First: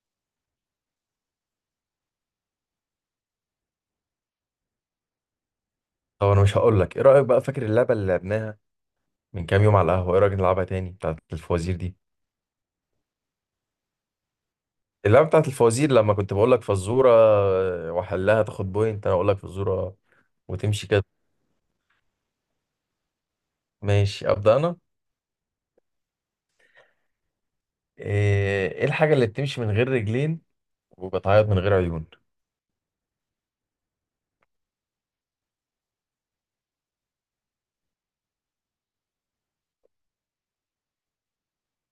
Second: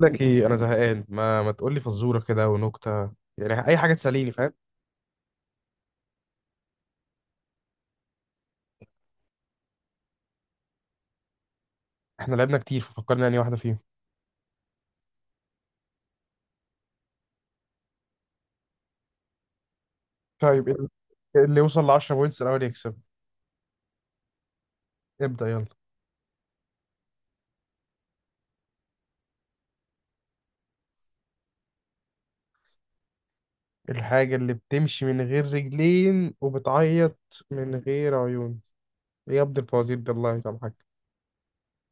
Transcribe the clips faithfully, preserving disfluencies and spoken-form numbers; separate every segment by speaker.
Speaker 1: لك ايه، انا زهقان. ما ما تقول لي فزوره كده ونكته، يعني اي حاجه تسليني. فاهم؟
Speaker 2: طب انا مش هقول لك، ايه رايك بقى؟ فاكر اللعبه اللي لعبناها من كام يوم على القهوه؟ ايه رايك نلعبها تاني، بتاعه الفوازير دي؟
Speaker 1: احنا لعبنا كتير ففكرنا يعني واحده فيهم.
Speaker 2: اللعبه بتاعه الفوازير، لما كنت بقول لك فزوره واحلها تاخد بوينت، انا اقول لك فزوره
Speaker 1: طيب
Speaker 2: وتمشي
Speaker 1: ال-
Speaker 2: كده.
Speaker 1: اللي يوصل ل عشرة بوينتس الاول يكسب.
Speaker 2: ماشي، ابدا انا.
Speaker 1: ابدا يلا.
Speaker 2: ايه إيه الحاجه اللي بتمشي من غير رجلين وبتعيط من غير عيون؟
Speaker 1: الحاجه اللي بتمشي من غير رجلين وبتعيط من غير عيون؟ إيه يا ابن الفوازير ده، الله يسامحك.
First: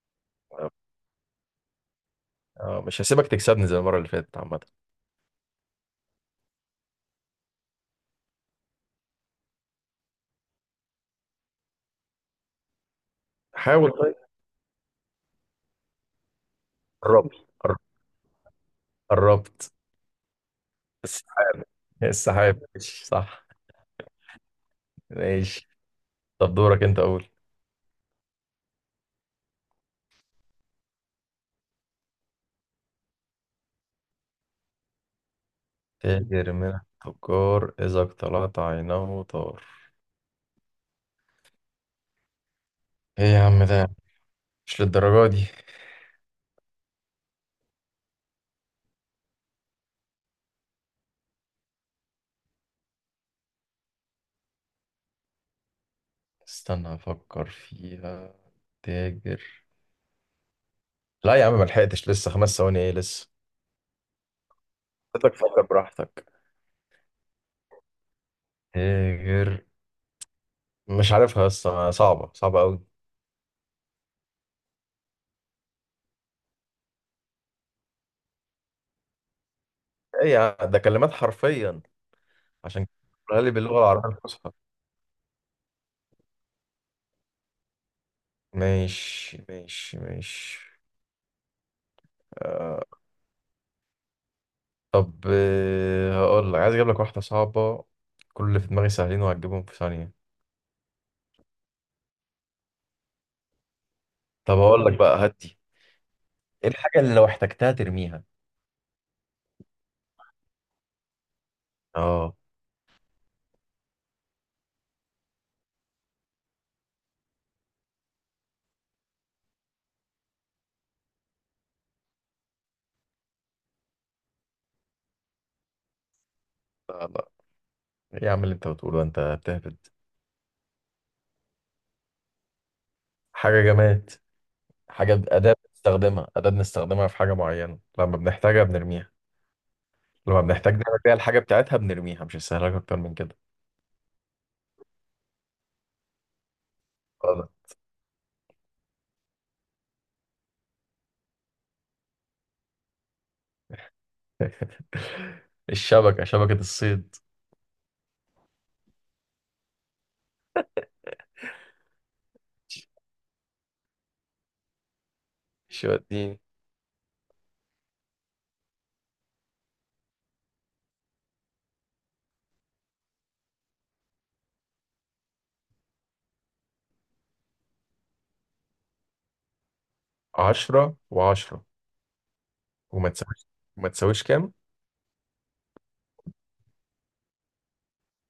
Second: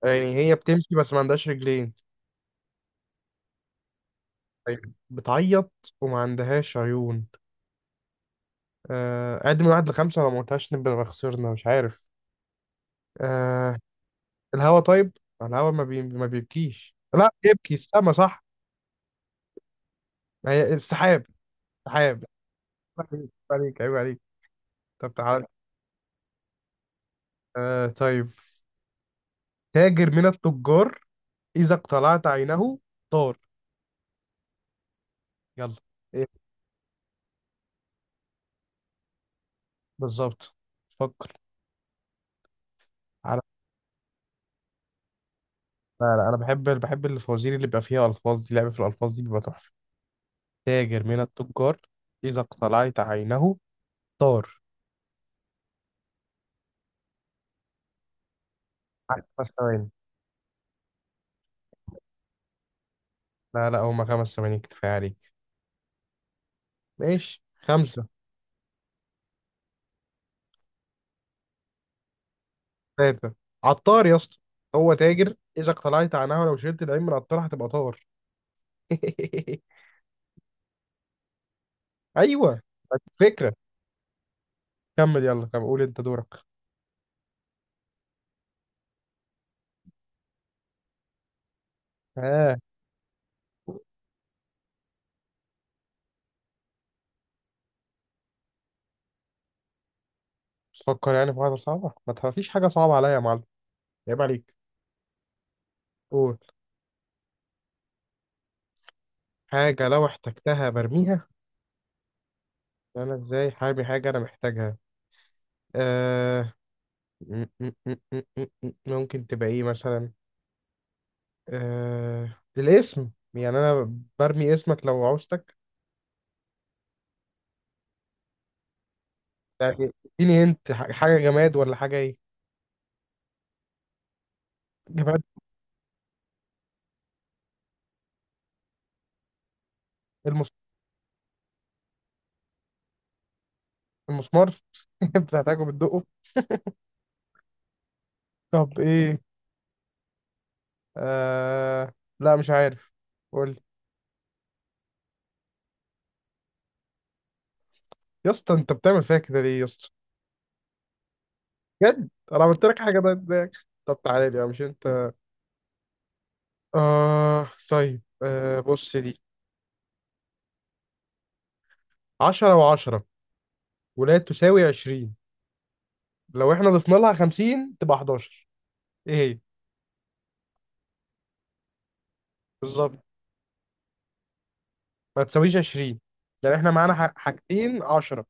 Speaker 1: يعني هي بتمشي بس ما عندهاش رجلين؟
Speaker 2: اه، مش هسيبك تكسبني زي المره اللي فاتت عامه.
Speaker 1: طيب بتعيط وما عندهاش عيون. آه، اعد من واحد لخمسة لو ما قلتهاش نبقى خسرنا. مش عارف. آه،
Speaker 2: حاول طيب.
Speaker 1: الهوا. طيب الهوا ما بي... ما بيبكيش، لا
Speaker 2: قربت.
Speaker 1: يبكي
Speaker 2: قر-
Speaker 1: السما، صح؟
Speaker 2: قربت.
Speaker 1: ما هي السحاب.
Speaker 2: السحاب.
Speaker 1: السحاب؟ عيب
Speaker 2: السحاب ماشي
Speaker 1: عليك،
Speaker 2: صح.
Speaker 1: عيب عليك، عيب عليك. طب تعال.
Speaker 2: ماشي. طب، دورك انت اول.
Speaker 1: آه طيب. تاجر من التجار، إذا اقتلعت عينه طار. يلا. ايه.
Speaker 2: تاجر من التجار إذا اقتلعت عينه طار؟
Speaker 1: بالظبط. فكر.
Speaker 2: إيه
Speaker 1: على.
Speaker 2: يا عم ده؟ مش للدرجة دي.
Speaker 1: لا لا، انا بحب بحب الفوازير اللي بيبقى فيها الفاظ، دي لعبة في الالفاظ دي، بيبقى تحفة. تاجر من التجار، إذا اقتلعت عينه طار.
Speaker 2: استنى أفكر فيها.
Speaker 1: على
Speaker 2: تاجر.
Speaker 1: خمس ثواني.
Speaker 2: لا يا عم، ملحقتش لسه، خمس ثواني إيه لسه؟
Speaker 1: لا لا، هما خمس ثواني كفاية عليك.
Speaker 2: حضرتك فكر براحتك.
Speaker 1: ماشي، خمسة.
Speaker 2: تاجر. مش عارفها لسه، صعبة صعبة أوي.
Speaker 1: ثلاثة. عطار يا اسطى. هو تاجر، إذا اقتلعت عنها، ولو شلت العين من عطار هتبقى طار.
Speaker 2: إيه يا عم ده، كلمات حرفيا،
Speaker 1: أيوه.
Speaker 2: عشان كده
Speaker 1: طيب،
Speaker 2: بقولها لي
Speaker 1: فكرة.
Speaker 2: باللغة العربية الفصحى.
Speaker 1: كمل يلا كمل، قول أنت دورك.
Speaker 2: ماشي ماشي ماشي.
Speaker 1: آه.
Speaker 2: آه. طب، آه، هقول لك، عايز أجيب لك واحدة صعبة. كل اللي في دماغي سهلين، وهتجيبهم في ثانية.
Speaker 1: تفكر يعني في واحدة صعبة، ما تفيش حاجة صعبة عليا يا معلم، عيب عليك.
Speaker 2: طب اقول لك بقى هدي.
Speaker 1: قول.
Speaker 2: ايه الحاجه اللي لو احتجتها ترميها؟
Speaker 1: حاجة لو احتجتها برميها؟
Speaker 2: اه.
Speaker 1: أنا إزاي حامي حاجة أنا محتاجها؟ آه. م- م- م- م- م- م- ممكن تبقى إيه مثلا؟ آه الاسم، يعني أنا برمي اسمك لو عوزتك؟
Speaker 2: لا لا، ايه يا عم اللي انت بتقوله ده؟ انت بتهبد.
Speaker 1: يعني اديني انت حاجة جماد ولا حاجة ايه؟
Speaker 2: حاجة جماد.
Speaker 1: جماعة.
Speaker 2: حاجه، أداة بنستخدمها، أداة بنستخدمها في حاجة معينة لما بنحتاجها بنرميها. لما
Speaker 1: المس...
Speaker 2: بنحتاج نعمل بيها الحاجة بتاعتها بنرميها، مش هسهلك أكتر من كده.
Speaker 1: المسمار. بتحتاجه بتدقه.
Speaker 2: غلط.
Speaker 1: طب ايه؟ آه... لا مش عارف، قول لي.
Speaker 2: الشبكة، شبكة الصيد.
Speaker 1: يا اسطى انت بتعمل فيا كده ليه يا اسطى؟ بجد انا عملت لك حاجه؟ ده ازاي؟ طب تعالى لي بقى، مش انت.
Speaker 2: شو اديني.
Speaker 1: آه... طيب آه... بص دي. عشرة و10 ولا تساوي عشرين، لو احنا ضفنا لها خمسين تبقى حداشر. ايه هي؟
Speaker 2: عشرة وعشرة.
Speaker 1: بالظبط.
Speaker 2: وما تساويش وما تساويش كام؟
Speaker 1: ما تساويش عشرين. يعني احنا معانا ح- حاجتين عشرة،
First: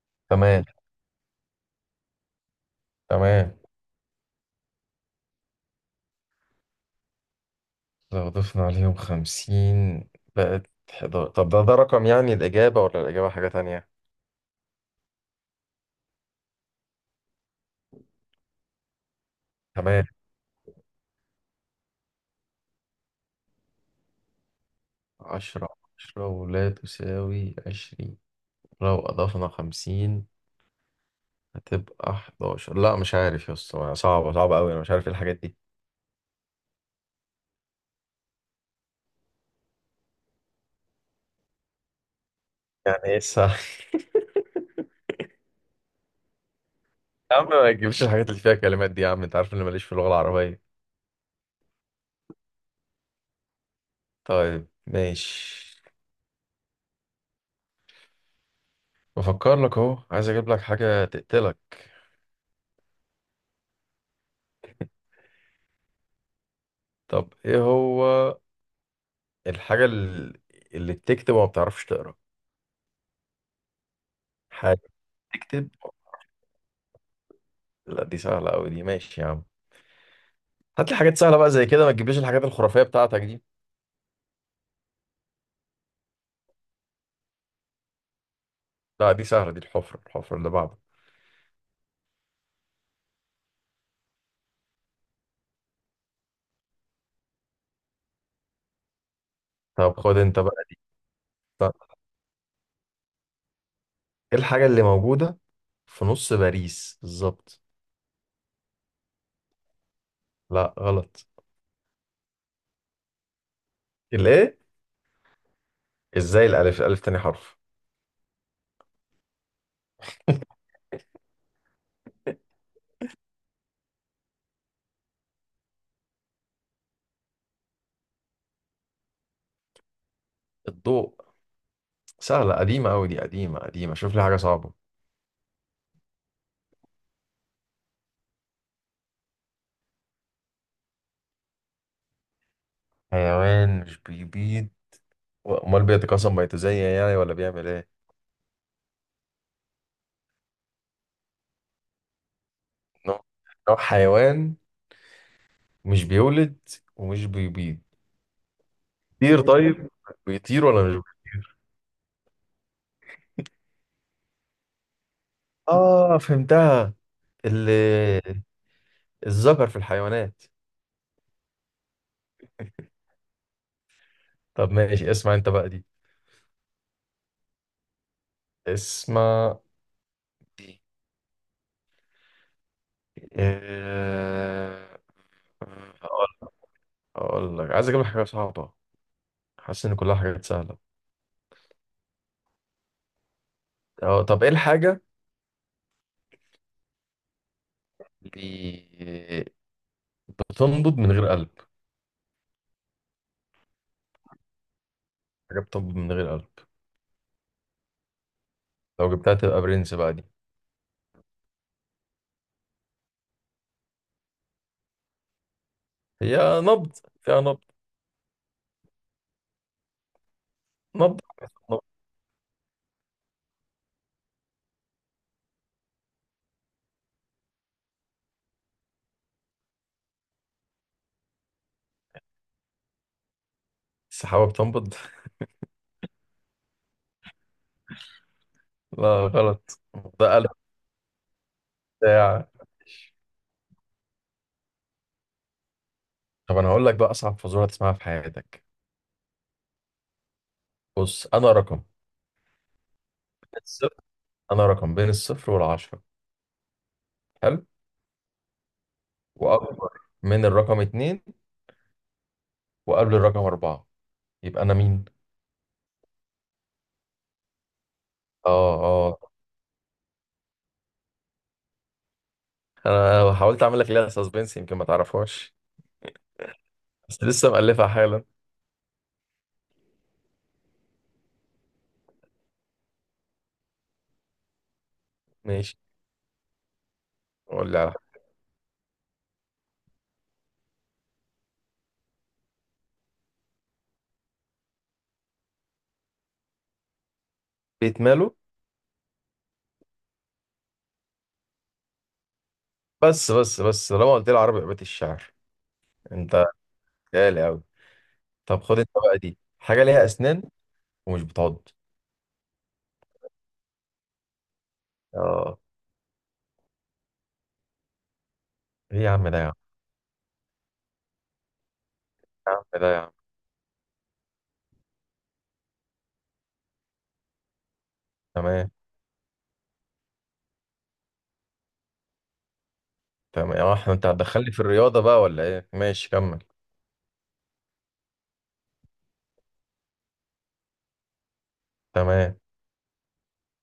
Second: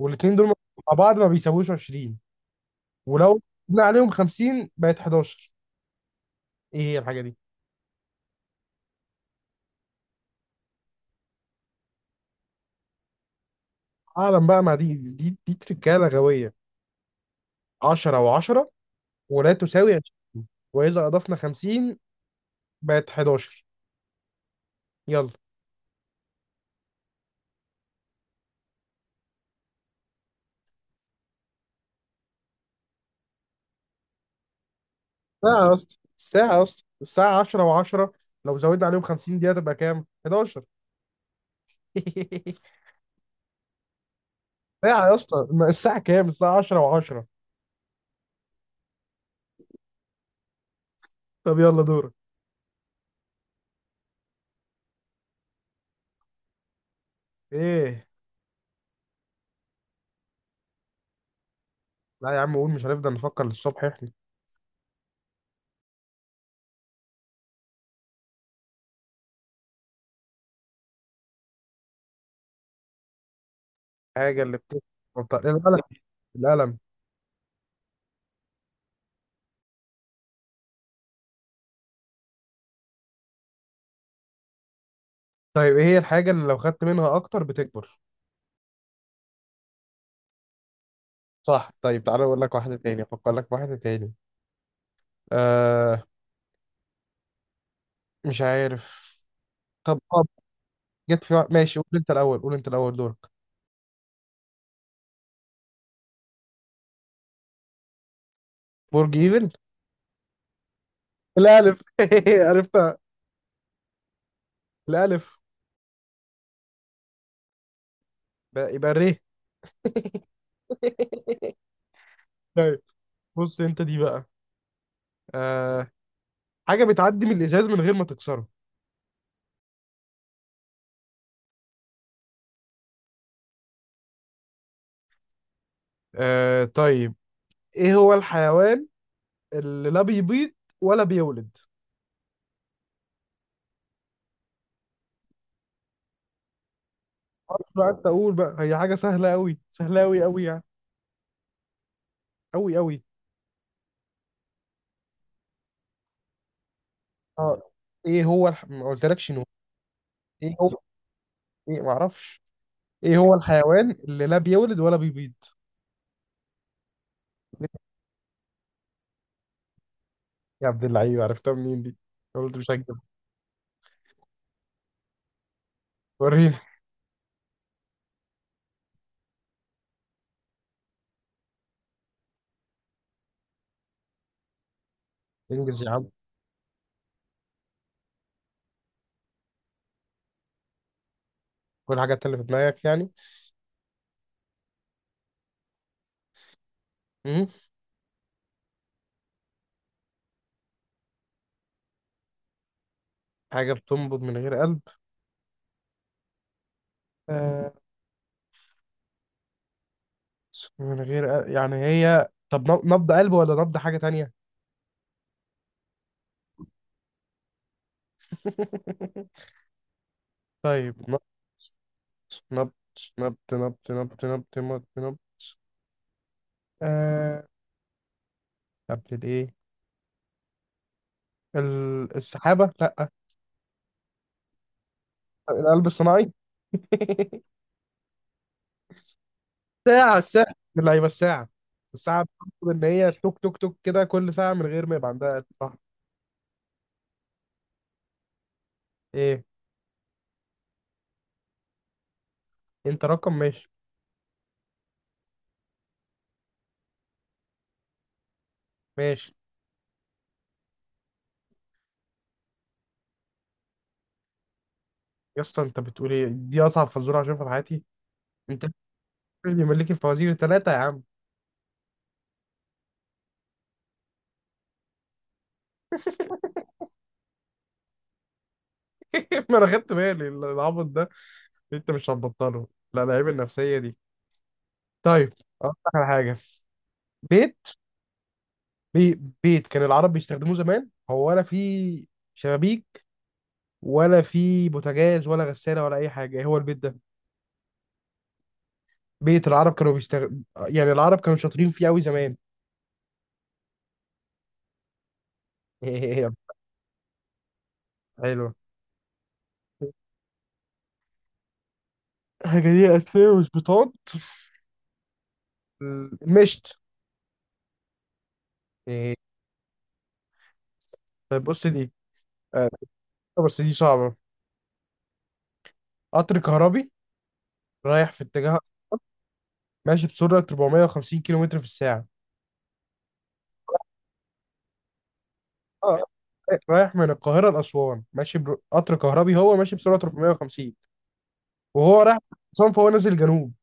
Speaker 1: والاتنين دول مع
Speaker 2: تمام.
Speaker 1: بعض ما بيساويوش عشرين، ولو
Speaker 2: تمام.
Speaker 1: زدنا عليهم خمسين بقت حداشر. ايه هي الحاجه دي؟
Speaker 2: لو ضفنا عليهم خمسين بقت حداشر. طب ده ده رقم يعني الإجابة، ولا الإجابة حاجة تانية؟
Speaker 1: اعلم بقى مع دي دي دي تركاله غبيه. عشرة و10 ولا تساوي
Speaker 2: تمام.
Speaker 1: عشرين، واذا اضفنا خمسين بقت حداشر. يلا.
Speaker 2: عشرة عشرة ولا تساوي عشرين، لو أضفنا خمسين هتبقى حداشر. لا، مش عارف يا اسطى، صعبة صعبة أوي، أنا مش عارف إيه الحاجات دي.
Speaker 1: ساعه يا اسطى، الساعه يا اسطى، الساعه عشرة و10 لو زودنا عليهم خمسين دقيقه تبقى كام؟ أحد عشر.
Speaker 2: يعني إيه الساعة؟
Speaker 1: ساعه يا اسطى، ما الساعه كام؟ الساعه عشرة و10.
Speaker 2: يا عم، ما تجيبش الحاجات اللي فيها كلمات دي، يا عم أنت عارف إني ماليش في اللغة العربية.
Speaker 1: طب يلا دورك.
Speaker 2: طيب ماشي.
Speaker 1: ايه.
Speaker 2: بفكر لك أهو، عايز أجيب لك حاجة تقتلك.
Speaker 1: لا يا عم قول، مش هنفضل نفكر للصبح احنا.
Speaker 2: طب إيه هو الحاجة اللي اللي بتكتب وما بتعرفش تقرأ؟
Speaker 1: الحاجه اللي بتكبر.
Speaker 2: تكتب.
Speaker 1: القلم. القلم.
Speaker 2: لا، دي سهلة أوي، دي ماشي يا عم. هات لي حاجات سهلة بقى زي كده، ما تجيبليش الحاجات الخرافية بتاعتك دي.
Speaker 1: طيب ايه هي الحاجه اللي لو خدت منها اكتر بتكبر؟
Speaker 2: لا، دي سهلة، دي الحفرة، الحفرة اللي بعده.
Speaker 1: صح. طيب تعالى اقول لك واحده تاني، افكر لك في واحده تاني. آه. مش عارف.
Speaker 2: طب
Speaker 1: طب
Speaker 2: خد
Speaker 1: اه.
Speaker 2: أنت بقى.
Speaker 1: جت في وقت-
Speaker 2: طب،
Speaker 1: ماشي قول انت الاول، قول انت الاول دورك.
Speaker 2: إيه الحاجة اللي موجودة في نص باريس بالظبط؟
Speaker 1: برج ايفل.
Speaker 2: لا غلط.
Speaker 1: الالف. عرفتها
Speaker 2: الإيه؟
Speaker 1: الالف.
Speaker 2: إزاي؟ الألف الألف تاني حرف.
Speaker 1: بقى- يبقى الري. طيب بص انت دي بقى. آه. حاجه بتعدي من الازاز من غير ما تكسره.
Speaker 2: الضوء. سهلة، قديمة أوي دي، قديمة قديمة، شوف لي حاجة صعبة.
Speaker 1: آه طيب، ايه هو الحيوان اللي لا بيبيض ولا بيولد؟
Speaker 2: حيوان مش بيبيض، أمال بيتكاثر ما يتزين يعني ولا بيعمل
Speaker 1: خلاص
Speaker 2: إيه؟
Speaker 1: بقى انت قول بقى، هي حاجه سهله قوي، سهله قوي قوي يعني، قوي قوي.
Speaker 2: نوع نوع حيوان مش بيولد ومش
Speaker 1: اه.
Speaker 2: بيبيض.
Speaker 1: ايه هو الح... ما قلتلكش
Speaker 2: طير
Speaker 1: نو.
Speaker 2: طيب،
Speaker 1: ايه
Speaker 2: بيطير
Speaker 1: هو؟
Speaker 2: ولا مش؟
Speaker 1: ايه ما اعرفش. ايه هو الحيوان اللي لا بيولد ولا بيبيض؟
Speaker 2: اه فهمتها. ال- الذكر في الحيوانات.
Speaker 1: يا عبد اللعيب عرفتها منين دي؟ قلت مش هكدب.
Speaker 2: طب ماشي، اسمع انت بقى دي.
Speaker 1: وريني.
Speaker 2: اسمع. إيه؟ آه،
Speaker 1: انجز يا عم.
Speaker 2: هقول هقول لك، عايز اجيب لك حاجه صعبه، حاسس ان كلها حاجات سهله.
Speaker 1: كل حاجة اللي في دماغك يعني.
Speaker 2: اه طب، ايه الحاجه
Speaker 1: امم
Speaker 2: اللي بتنبض من غير قلب؟
Speaker 1: حاجة بتنبض من غير قلب.
Speaker 2: حاجه بتنبض من غير قلب،
Speaker 1: آه.
Speaker 2: لو جبتها تبقى برنس بقى دي.
Speaker 1: من غير قلب. يعني هي طب نب- نبض قلب ولا نبض حاجة تانية؟
Speaker 2: هي نبض، فيها نبض.
Speaker 1: طيب نبض.
Speaker 2: نبض. نبض.
Speaker 1: نبض نبض نبض نبض نبض نبض نبض آه. قبل الايه. ال- السحابة؟ لا.
Speaker 2: السحابه بتنبض.
Speaker 1: القلب الصناعي.
Speaker 2: لا غلط.
Speaker 1: ساعة،
Speaker 2: ده قلب
Speaker 1: الساعة اللعيبة، الساعة. الساعة
Speaker 2: بتاع.
Speaker 1: بتطلب إن هي توك توك توك كده كل ساعة من غير ما يبقى عندها قتل. صح.
Speaker 2: طب انا هقول لك بقى اصعب فزوره تسمعها في حياتك.
Speaker 1: إيه.
Speaker 2: بص، انا رقم
Speaker 1: أنت رقم،
Speaker 2: بين
Speaker 1: ماشي.
Speaker 2: الصفر انا رقم بين الصفر والعشرة. حلو.
Speaker 1: ماشي.
Speaker 2: واكبر من الرقم اتنين، وقبل الرقم اربعة، يبقى انا مين؟
Speaker 1: يا اسطى أنت بتقول إيه؟ دي أصعب فزورة هشوفها في حياتي؟ أنت
Speaker 2: اه اه،
Speaker 1: اللي ملك الفوازير ثلاثة يا عم.
Speaker 2: انا حاولت اعمل لك ليها سسبنس يمكن ما تعرفهاش، بس لسه مألفها حالا.
Speaker 1: ما أنا خدت بالي العبط ده، أنت مش هتبطله، لا العيب النفسية دي. طيب أقول
Speaker 2: ماشي.
Speaker 1: لك على حاجة. بيت.
Speaker 2: قول لي على حاجة.
Speaker 1: بي بيت كان العرب بيستخدموه زمان، هو ولا فيه شبابيك ولا فيه بوتاجاز ولا غسالة ولا أي حاجة. إيه هو البيت ده؟
Speaker 2: بيت ماله.
Speaker 1: بيت العرب كانوا بيستغ... يعني العرب كانوا شاطرين فيه قوي زمان.
Speaker 2: بس بس بس، لما قلت لي عربي، بيت الشعر. انت غالي قوي.
Speaker 1: حلو.
Speaker 2: طب خد انت بقى، دي حاجة ليها اسنان ومش بتعض.
Speaker 1: حاجة دي أساسية وسبيطات.
Speaker 2: اه.
Speaker 1: مشت.
Speaker 2: ايه يا
Speaker 1: إيه.
Speaker 2: عم ده يا عم.
Speaker 1: طيب بص دي.
Speaker 2: إيه يا عم
Speaker 1: آه،
Speaker 2: ده يا عم.
Speaker 1: بس دي صعبة. قطر كهربي رايح في اتجاه،
Speaker 2: تمام.
Speaker 1: ماشي بسرعة أربعمائة وخمسين كيلومتر في الساعة.
Speaker 2: تمام. اه احنا، انت هتدخلني في الرياضة بقى ولا ايه؟
Speaker 1: آه،
Speaker 2: ماشي كمل.
Speaker 1: رايح من القاهرة لأسوان ماشي بر... قطر كهربي هو ماشي بسرعة أربعمائة وخمسين، وهو رايح
Speaker 2: تمام.
Speaker 1: أسوان فهو نازل جنوب.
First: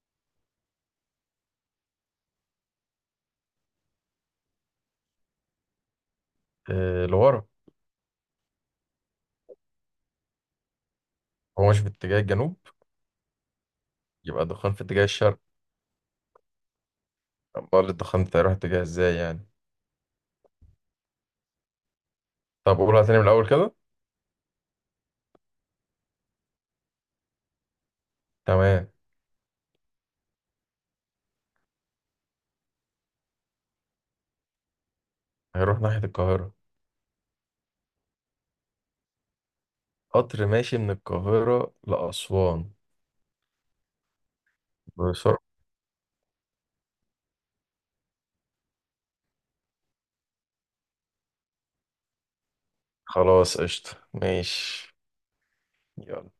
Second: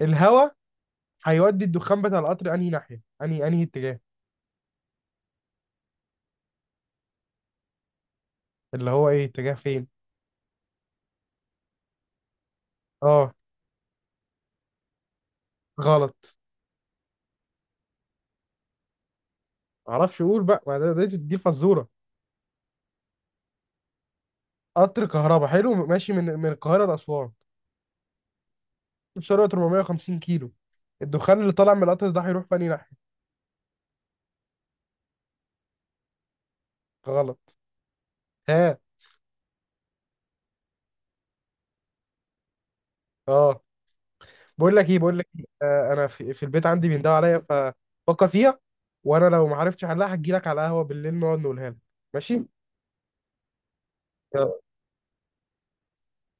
Speaker 1: الهوا هيودي الدخان بتاع القطر أنهي ناحية؟ أنهي أنهي اتجاه،
Speaker 2: آه، لورا.
Speaker 1: اللي هو إيه، اتجاه فين؟
Speaker 2: هو ماشي في اتجاه الجنوب،
Speaker 1: اه.
Speaker 2: يبقى الدخان في اتجاه الشرق.
Speaker 1: غلط.
Speaker 2: امال الدخان ده هيروح اتجاه ازاي يعني؟
Speaker 1: معرفش اقول بقى، ما ده- ده- دي فزوره.
Speaker 2: طب قولها تاني من الاول كده.
Speaker 1: قطر كهربا حلو ماشي من من القاهره لاسوان،
Speaker 2: تمام.
Speaker 1: سرعه أربعمية وخمسين كيلو. الدخان اللي طالع من القطر ده هيروح في انهي ناحيه؟
Speaker 2: هيروح ناحية القاهرة.
Speaker 1: غلط. ها.
Speaker 2: قطر ماشي من القاهرة لأسوان
Speaker 1: اه. بقول لك ايه بقول لك
Speaker 2: بسرعة.
Speaker 1: إيه. آه انا في, في البيت عندي بيندهوا عليا ففكر فيها، وانا لو ما عرفتش احلها هجي لك على القهوه بالليل نقعد نقولها لك. ماشي.
Speaker 2: خلاص، قشطة، ماشي. يلا.